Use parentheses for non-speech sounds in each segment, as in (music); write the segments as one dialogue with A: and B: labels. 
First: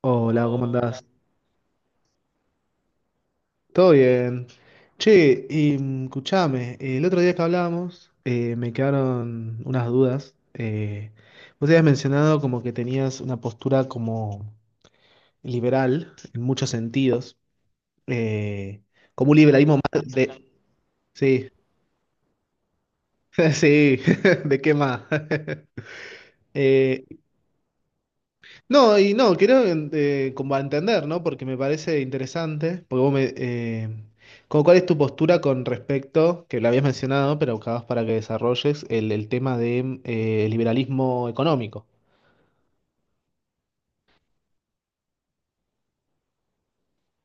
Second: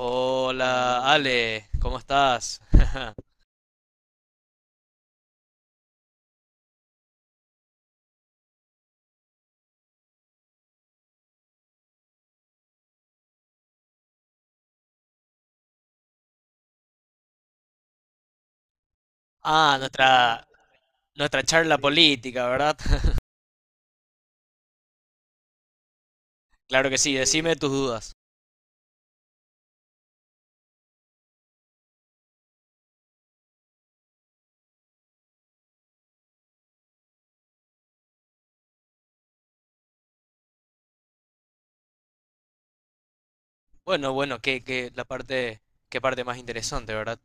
A: Hola, ¿cómo hola, andás?
B: Ale, ¿cómo estás? (laughs)
A: ¿Todo bien? Che, y, escuchame, el otro día que hablábamos me quedaron unas dudas. Vos habías mencionado como que tenías una postura como liberal en muchos sentidos, eh, como un
B: Ah,
A: liberalismo más de...
B: nuestra
A: Sí,
B: charla política, ¿verdad? (laughs)
A: (laughs) sí, (laughs) ¿de qué más? (laughs)
B: Claro que
A: Eh,
B: sí, decime tus dudas.
A: no, y no, quiero como entender, ¿no? Porque me parece interesante, porque vos me... como cuál es tu postura con respecto, que lo habías mencionado, pero buscabas para que desarrolles el tema de liberalismo económico.
B: Bueno, qué parte más interesante, ¿verdad?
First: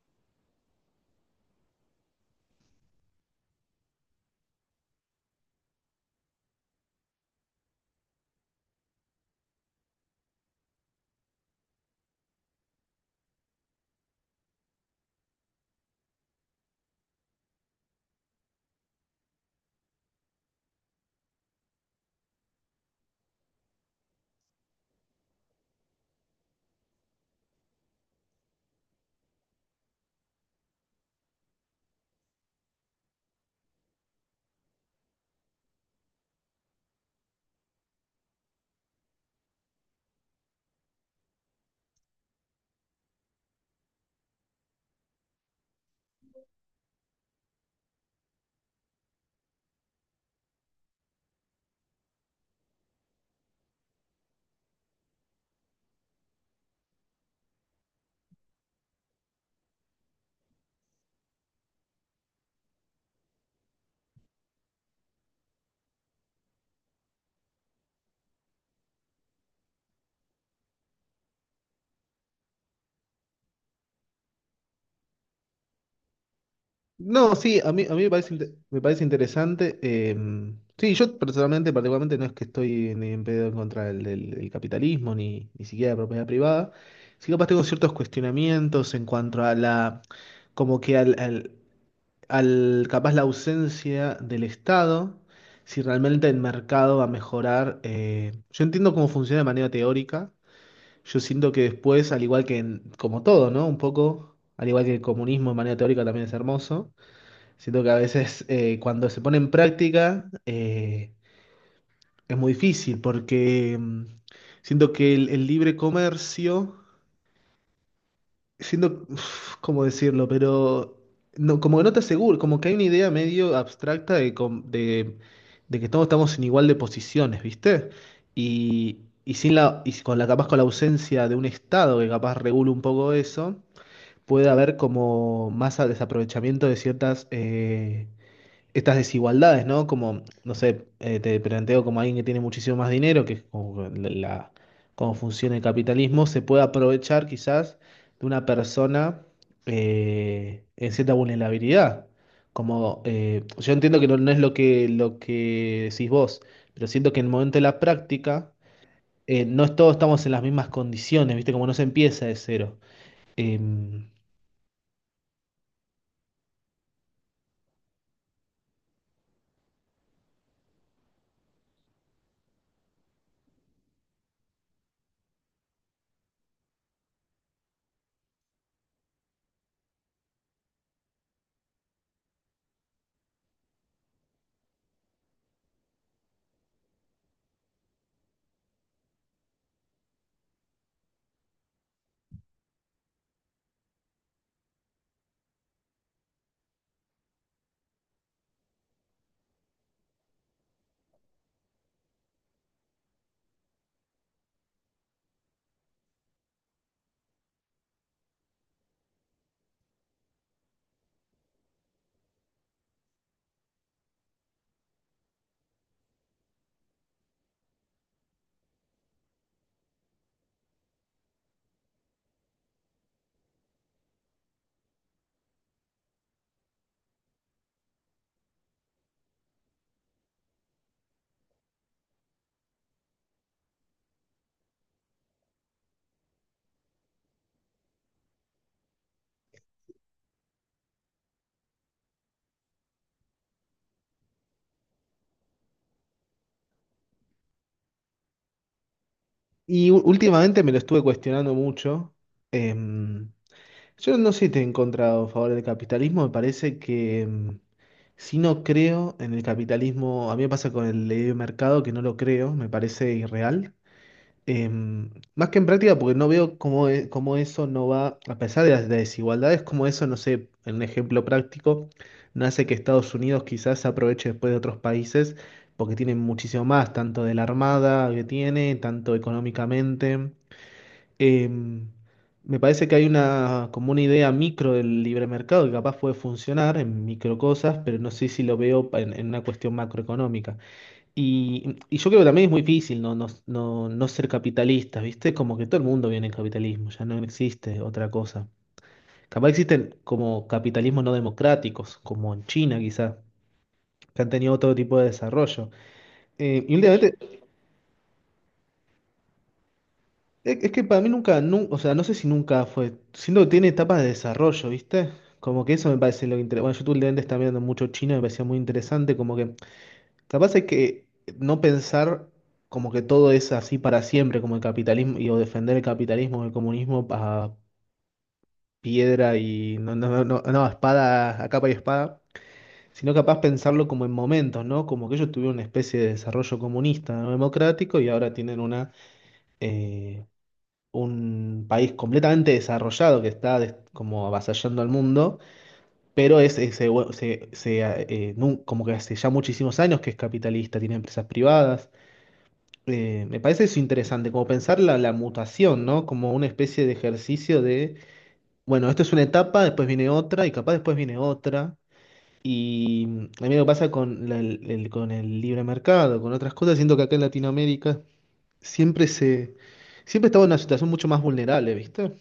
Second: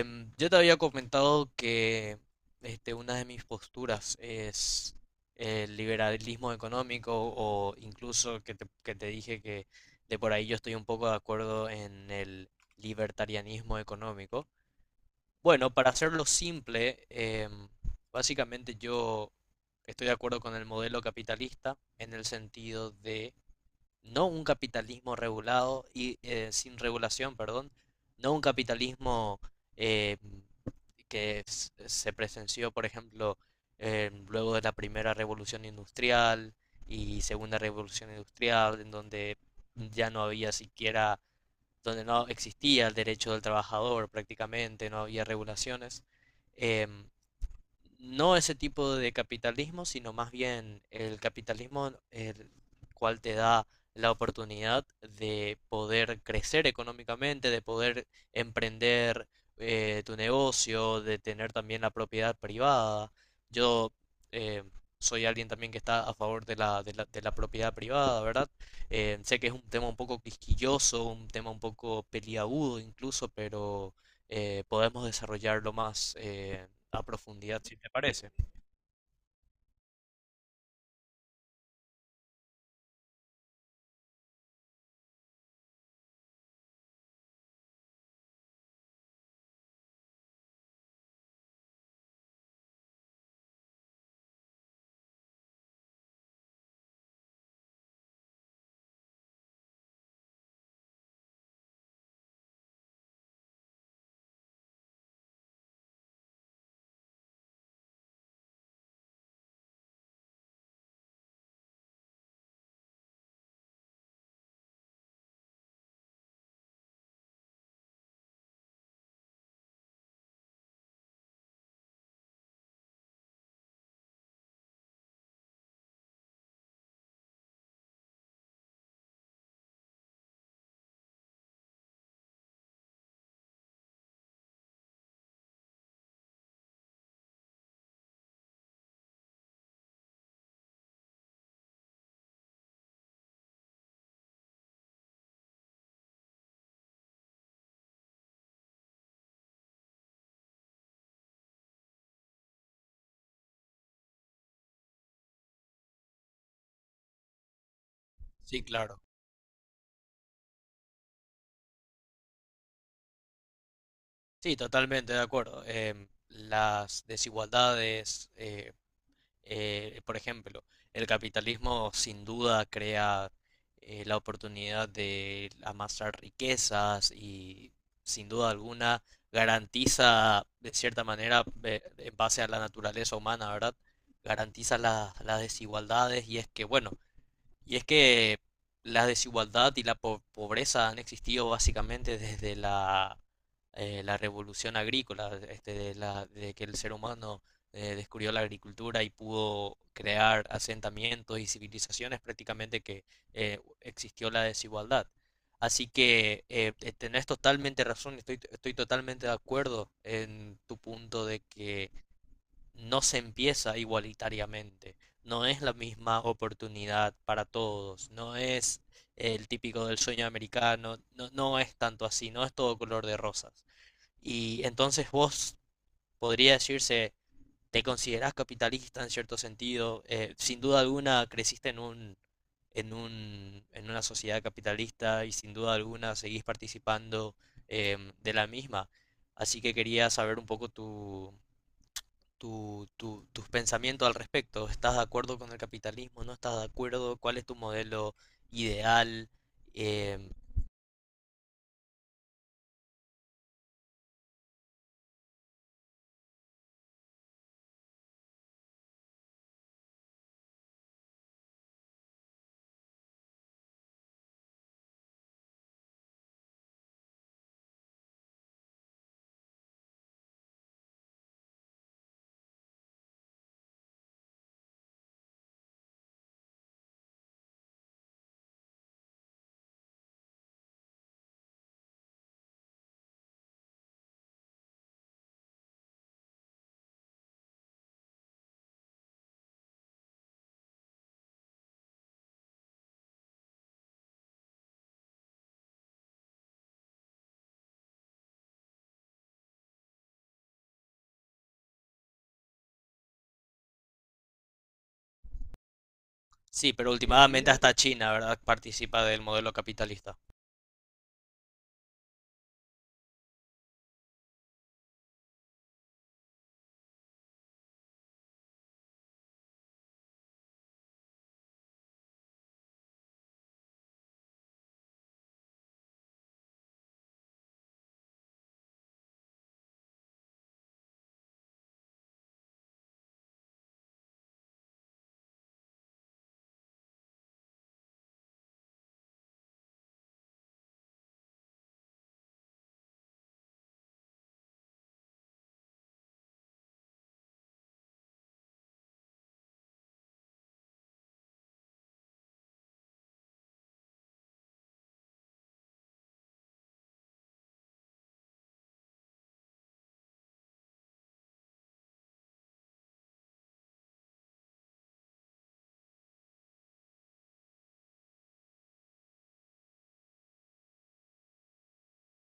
B: Yo te había comentado que una de mis posturas es el liberalismo económico o incluso que te dije que de por ahí yo estoy un poco de acuerdo en el libertarianismo económico. Bueno, para hacerlo simple, básicamente yo estoy de acuerdo con el modelo capitalista en el sentido de no un capitalismo regulado y sin regulación, perdón, no un capitalismo eh, se presenció, por ejemplo, luego de la primera revolución industrial y segunda revolución industrial, en donde ya no había siquiera donde no existía el derecho del trabajador prácticamente, no había regulaciones, em, no ese tipo de capitalismo, sino más bien el capitalismo el cual te da la oportunidad de poder crecer económicamente, de poder emprender tu negocio, de tener también la propiedad privada. Yo eh, soy alguien también que está a favor de la propiedad privada, ¿verdad? Sé que es un tema un poco quisquilloso, un tema un poco peliagudo incluso, pero podemos desarrollarlo más, a
A: No, sí,
B: profundidad, si te
A: a mí me
B: parece.
A: parece, me parece interesante. Sí, yo personalmente, particularmente, no es que estoy ni en pedo en contra del capitalismo, ni, ni siquiera de la propiedad privada. Sí, capaz tengo ciertos cuestionamientos en cuanto a la, como que al capaz la ausencia del Estado, si realmente el mercado va a mejorar. Yo entiendo cómo funciona de manera teórica, yo siento que después, al igual que en- como todo, ¿no? Un poco, al igual que el comunismo de manera teórica también es hermoso, siento que a veces cuando se pone en práctica es muy difícil porque siento que el libre comercio siendo, uf, ¿cómo decirlo? Pero no, como que no te aseguro, como que hay una idea medio abstracta de que todos estamos en igual de posiciones, ¿viste? Y sin la, y con la, capaz con la ausencia de un Estado que capaz regule un poco eso, puede haber como más desaprovechamiento de ciertas estas desigualdades, ¿no? Como, no sé, te planteo como alguien que tiene muchísimo más dinero, que es como cómo funciona el capitalismo, se puede aprovechar quizás de una persona en cierta vulnerabilidad. Como, yo entiendo que no, no es lo que decís vos, pero siento que en el momento de la práctica,
B: Sí, claro.
A: no es- todos estamos en las mismas condiciones, ¿viste? Como no se empieza de cero. Em,
B: Sí, totalmente de acuerdo. Las desigualdades, por ejemplo, el capitalismo sin duda crea la oportunidad de amasar riquezas y sin duda alguna garantiza, de cierta manera, en base a la naturaleza humana, ¿verdad? Garantiza las desigualdades y es que, bueno, y es que la desigualdad y pobreza han existido básicamente desde la, la revolución agrícola, de que el ser humano descubrió la agricultura y pudo crear asentamientos y civilizaciones prácticamente que existió la desigualdad. Así que tenés totalmente razón, estoy totalmente de acuerdo en tu punto de que no se empieza igualitariamente, no es la misma oportunidad para todos, no es el típico del sueño americano, no, no es tanto así, no es todo color de rosas. Y entonces vos podría decirse, te considerás capitalista en cierto sentido, sin duda alguna creciste en una sociedad capitalista y sin duda alguna seguís participando de la misma. Así que quería saber un poco tus pensamientos al respecto. ¿Estás de acuerdo con el capitalismo? ¿No estás de acuerdo? ¿Cuál es tu modelo ideal?
A: y
B: Em,
A: últimamente me lo estuve cuestionando mucho. Em, yo no sé si estoy en contra o a favor del capitalismo, me parece que si no creo en el capitalismo, a mí me pasa con el libre mercado que no lo creo, me parece irreal. Em, más que en práctica, porque no veo cómo eso no va, a pesar de las desigualdades, cómo eso, no sé, en un ejemplo práctico, no hace que Estados Unidos quizás se aproveche después de otros países, porque tienen muchísimo más, tanto de la armada que tiene, tanto económicamente. Eh, me parece que hay una, como una idea micro del libre mercado que capaz puede funcionar en micro cosas, pero no sé si lo veo en una cuestión macroeconómica. Y yo creo que también es muy difícil no, no, no, no ser capitalista, ¿viste? Como que todo el mundo viene en capitalismo, ya no existe otra cosa. Capaz existen como capitalismos no democráticos, como en China quizás, que han tenido otro tipo de desarrollo.
B: sí,
A: Y
B: pero
A: últimamente
B: últimamente hasta China, ¿verdad? Participa del modelo capitalista.
A: es que para mí nunca, nu- o sea, no sé si nunca fue. Siento que tiene etapas de desarrollo, ¿viste? Como que eso me parece lo interesante. Bueno, yo tú últimamente estaba viendo mucho chino, me parecía muy interesante. Como que capaz hay que no pensar como que todo es así para siempre, como el capitalismo, y, o defender el capitalismo, el comunismo a piedra y no, no, no, no, no, a espada, a capa y espada, sino capaz pensarlo como en momentos, ¿no? Como que ellos tuvieron una especie de desarrollo comunista, ¿no? Democrático y ahora tienen una. Eh, un país completamente desarrollado que está como avasallando al mundo, pero es, como que hace ya muchísimos años que es capitalista, tiene empresas privadas. Me parece eso interesante, como pensar la mutación, ¿no? Como una especie de ejercicio de, bueno, esto es una etapa, después viene otra y capaz después viene otra. Y mm, a mí lo que pasa con con el libre mercado, con otras cosas, siento que acá en Latinoamérica siempre se, siempre estamos en una situación mucho más vulnerable, ¿viste?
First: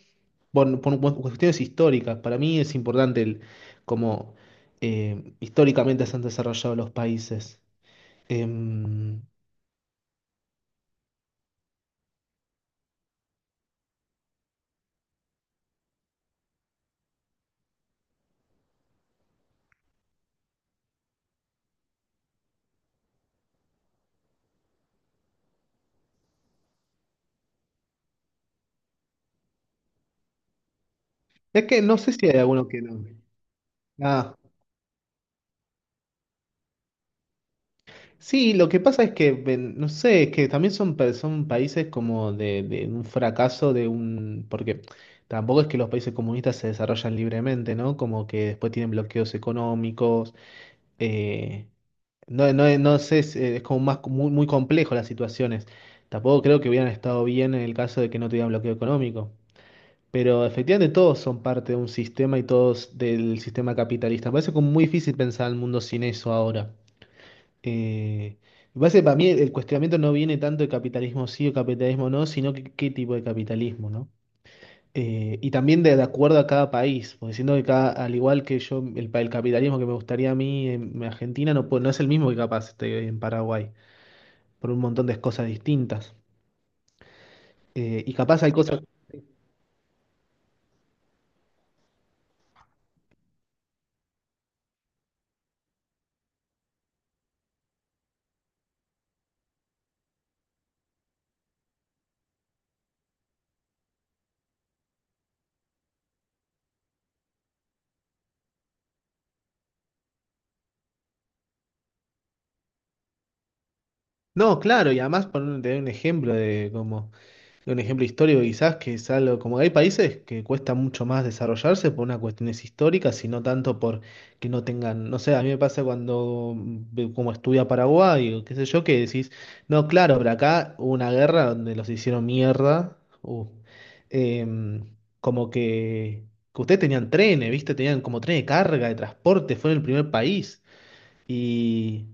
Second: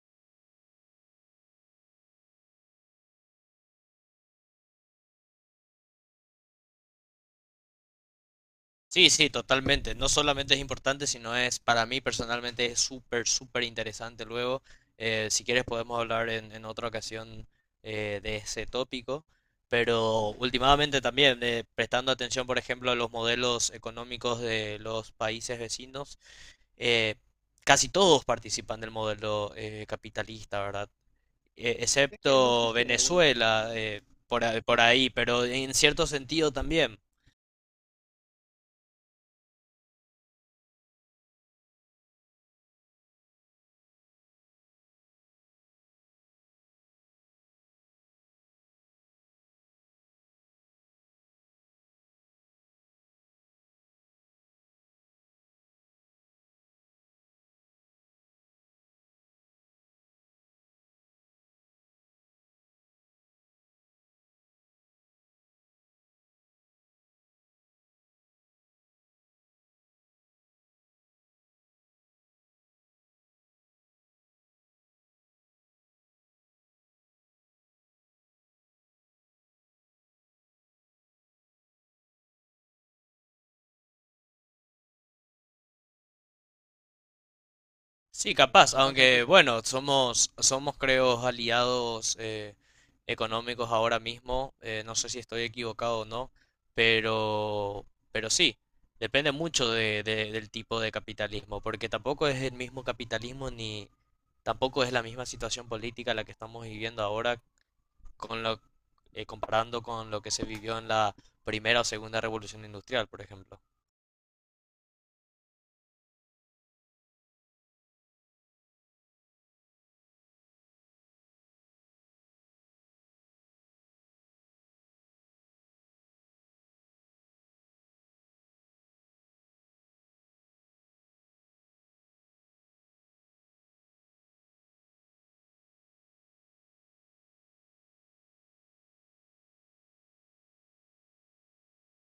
A: Bueno, por cuestiones históricas. Para mí es importante el, cómo históricamente se han desarrollado los países.
B: Sí,
A: Em,
B: sí, totalmente. No solamente es importante, sino es, para mí personalmente, es súper interesante. Luego, si quieres, podemos hablar en otra ocasión de ese tópico. Pero últimamente también, prestando atención, por ejemplo, a los modelos económicos de los países vecinos, eh, casi todos participan del modelo capitalista, ¿verdad?
A: es que no sé si hay alguno
B: Excepto
A: que no.
B: Venezuela,
A: Ah,
B: por, por ahí, pero en cierto sentido también.
A: sí, lo que pasa es que, no sé, es que también son, son países como de un fracaso de un... Porque tampoco es que los países comunistas se desarrollan libremente, ¿no? Como que después tienen bloqueos económicos. eh, No, no, no sé, es como más muy, muy complejo las situaciones. Tampoco creo que hubieran estado bien en el caso de que no tuvieran bloqueo económico. Pero efectivamente todos son parte de un sistema y todos del sistema capitalista. Me parece como muy difícil pensar el mundo sin eso ahora. Eh, me parece que para mí el cuestionamiento no viene tanto de capitalismo sí o capitalismo no, sino que qué tipo de capitalismo, ¿no? Y también de acuerdo a cada país, porque siento que cada, al igual que yo, el, el capitalismo que me gustaría a mí en Argentina no, no es el mismo que capaz esté en Paraguay por un montón de cosas distintas. Y
B: Sí,
A: capaz hay
B: capaz,
A: cosas...
B: aunque bueno, somos creo aliados económicos ahora mismo, no sé si estoy equivocado o no, pero, pero sí, depende mucho del tipo de capitalismo, porque tampoco es el mismo capitalismo ni tampoco es la misma situación política la que estamos viviendo ahora con lo, comparando con lo que se vivió en la primera o segunda revolución industrial, por ejemplo.
A: No, claro, y además por un, te doy un ejemplo de como de un ejemplo histórico quizás que es algo como hay países que cuesta mucho más desarrollarse por unas cuestiones históricas y no tanto por que no tengan, no sé, a mí me pasa cuando como estudia Paraguay o qué sé yo que decís, no, claro, pero acá hubo una guerra donde los hicieron mierda, uh, em, como que ustedes tenían trenes, ¿viste? Tenían como tren de carga, de transporte, fueron el primer país. Y,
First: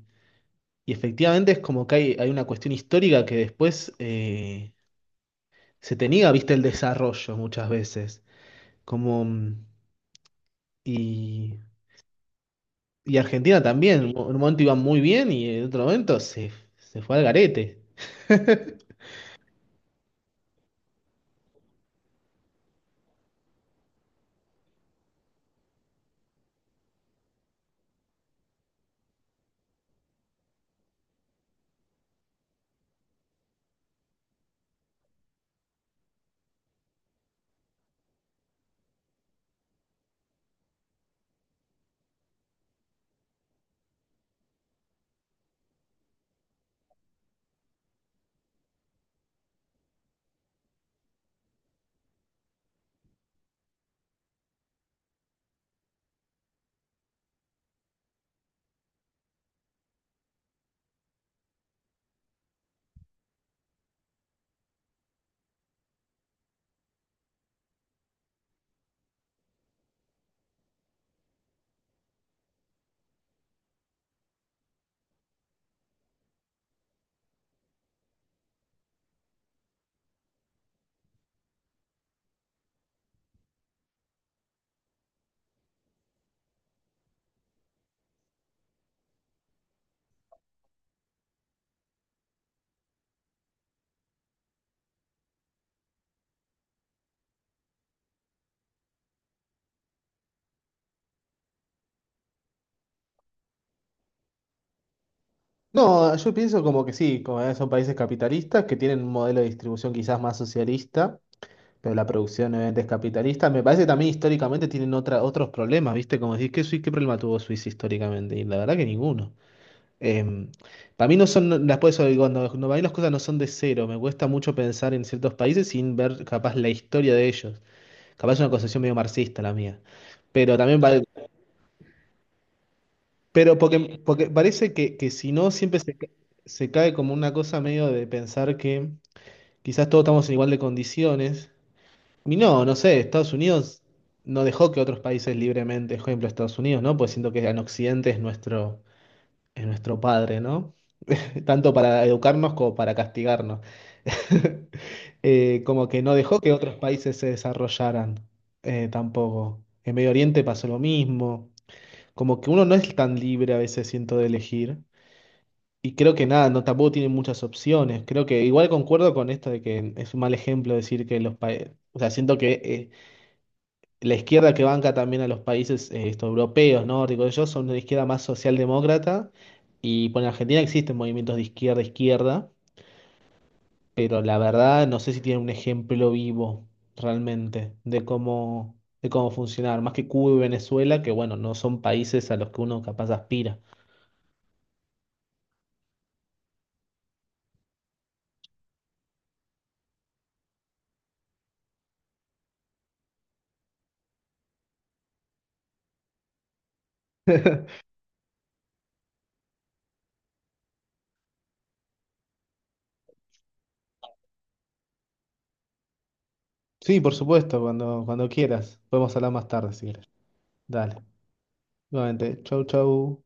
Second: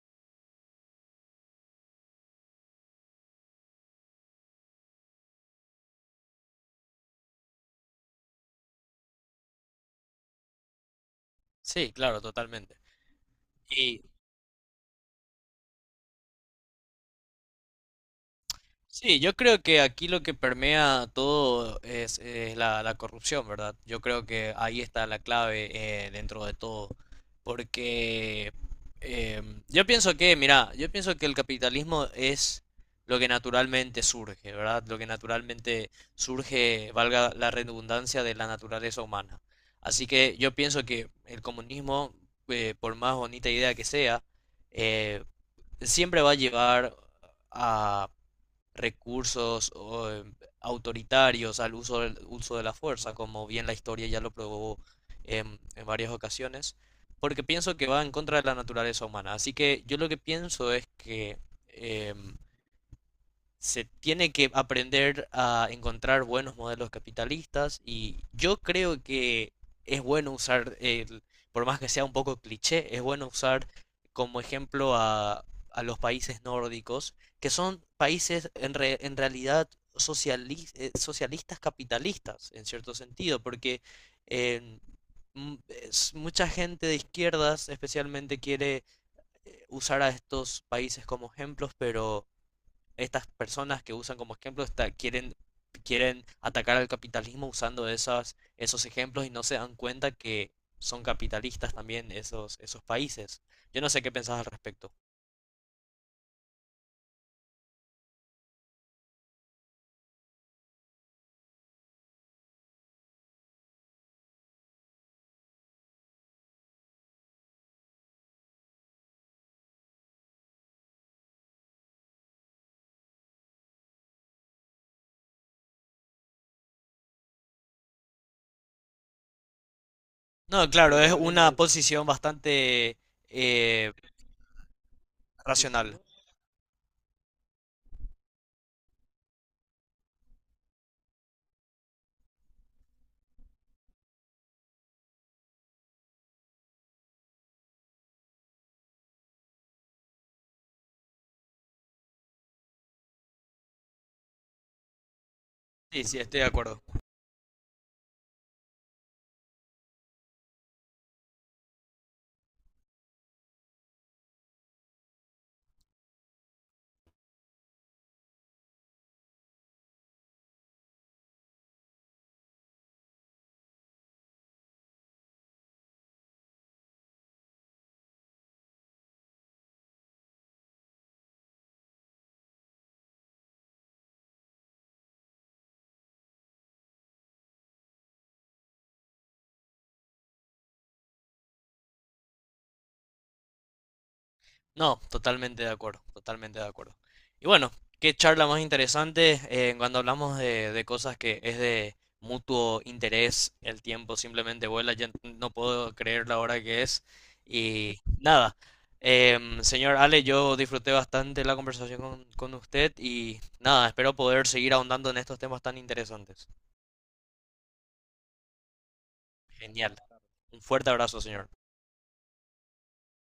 A: y efectivamente es como que hay una cuestión histórica que después se te niega, viste, el desarrollo muchas veces. Como, mm, y,
B: Sí, claro, totalmente.
A: y Argentina
B: Y
A: también, en un momento iba muy bien y en otro momento se, se fue al garete. (laughs)
B: sí, yo creo que aquí lo que permea todo es la, la corrupción, ¿verdad? Yo creo que ahí está la clave dentro de todo. Porque yo pienso que, mira, yo pienso que el capitalismo es lo que naturalmente surge, ¿verdad? Lo que naturalmente surge, valga la redundancia, de la naturaleza humana. Así que yo pienso que el comunismo, por más bonita idea que sea, eh, siempre va a llevar a recursos o, autoritarios al uso del uso de la fuerza, como bien la historia ya lo probó en varias ocasiones, porque pienso que va en contra de la naturaleza humana. Así que yo lo que pienso es que em, se tiene que aprender a encontrar buenos modelos capitalistas y yo creo que es bueno usar, el, por más que sea un poco cliché, es bueno usar como ejemplo a los países nórdicos, que son países en realidad socialistas capitalistas, en cierto sentido, porque eh, mucha gente de izquierdas especialmente quiere usar a estos países como ejemplos, pero estas personas que usan como ejemplo quieren atacar al capitalismo usando esos ejemplos y no se dan cuenta que son capitalistas también esos países. Yo no sé qué pensás al respecto.
A: No, yo pienso como que sí, como que son países capitalistas que tienen un modelo de distribución quizás más socialista, pero la producción obviamente es capitalista. Me parece que también históricamente tienen otra, otros problemas, ¿viste? Como decís, ¿qué, qué problema tuvo Suiza históricamente? Y la verdad que ninguno. Em, para mí no son, no, las puedes cuando, cuando para mí las cosas no son de cero, me cuesta mucho pensar en ciertos países sin ver capaz la historia de ellos. Capaz es una concepción medio marxista la mía. Pero
B: No,
A: también
B: claro,
A: vale,
B: es una posición bastante
A: pero
B: eh,
A: porque, porque parece que si no siempre
B: racional.
A: se cae como una cosa medio de pensar que quizás todos estamos en igual de condiciones. Y no, no sé, Estados Unidos no dejó que otros países libremente, por ejemplo, Estados Unidos, ¿no? Pues siento que en Occidente es nuestro padre, ¿no? Tanto para educarnos como para castigarnos. (laughs) Como
B: Sí,
A: que
B: sí,
A: no
B: estoy
A: dejó
B: de
A: que otros
B: acuerdo.
A: países se desarrollaran tampoco. En Medio Oriente pasó lo mismo. Como que uno no es tan libre a veces, siento, de elegir. Y creo que nada, no tampoco tiene muchas opciones. Creo que igual concuerdo con esto de que es un mal ejemplo decir que los países. O sea, siento que la izquierda que banca también a los países estos europeos, nórdicos, ellos son una izquierda más socialdemócrata. Y bueno, en Argentina existen movimientos de izquierda a izquierda. Pero la verdad no sé si tiene un ejemplo vivo realmente de cómo funcionar, más que Cuba y Venezuela, que bueno, no son países a los que uno capaz aspira.
B: No, totalmente de acuerdo, totalmente de acuerdo. Y bueno, qué charla más interesante cuando hablamos de cosas que es de mutuo interés, el tiempo simplemente vuela, ya no puedo creer la hora que es. Y nada, señor Ale, yo disfruté bastante la conversación con usted y nada, espero poder seguir ahondando en estos temas tan interesantes.
A: Sí, por supuesto, cuando, cuando quieras. Podemos hablar más tarde si
B: Genial.
A: quieres.
B: Un fuerte
A: Dale.
B: abrazo, señor.
A: Nuevamente, chau, chau.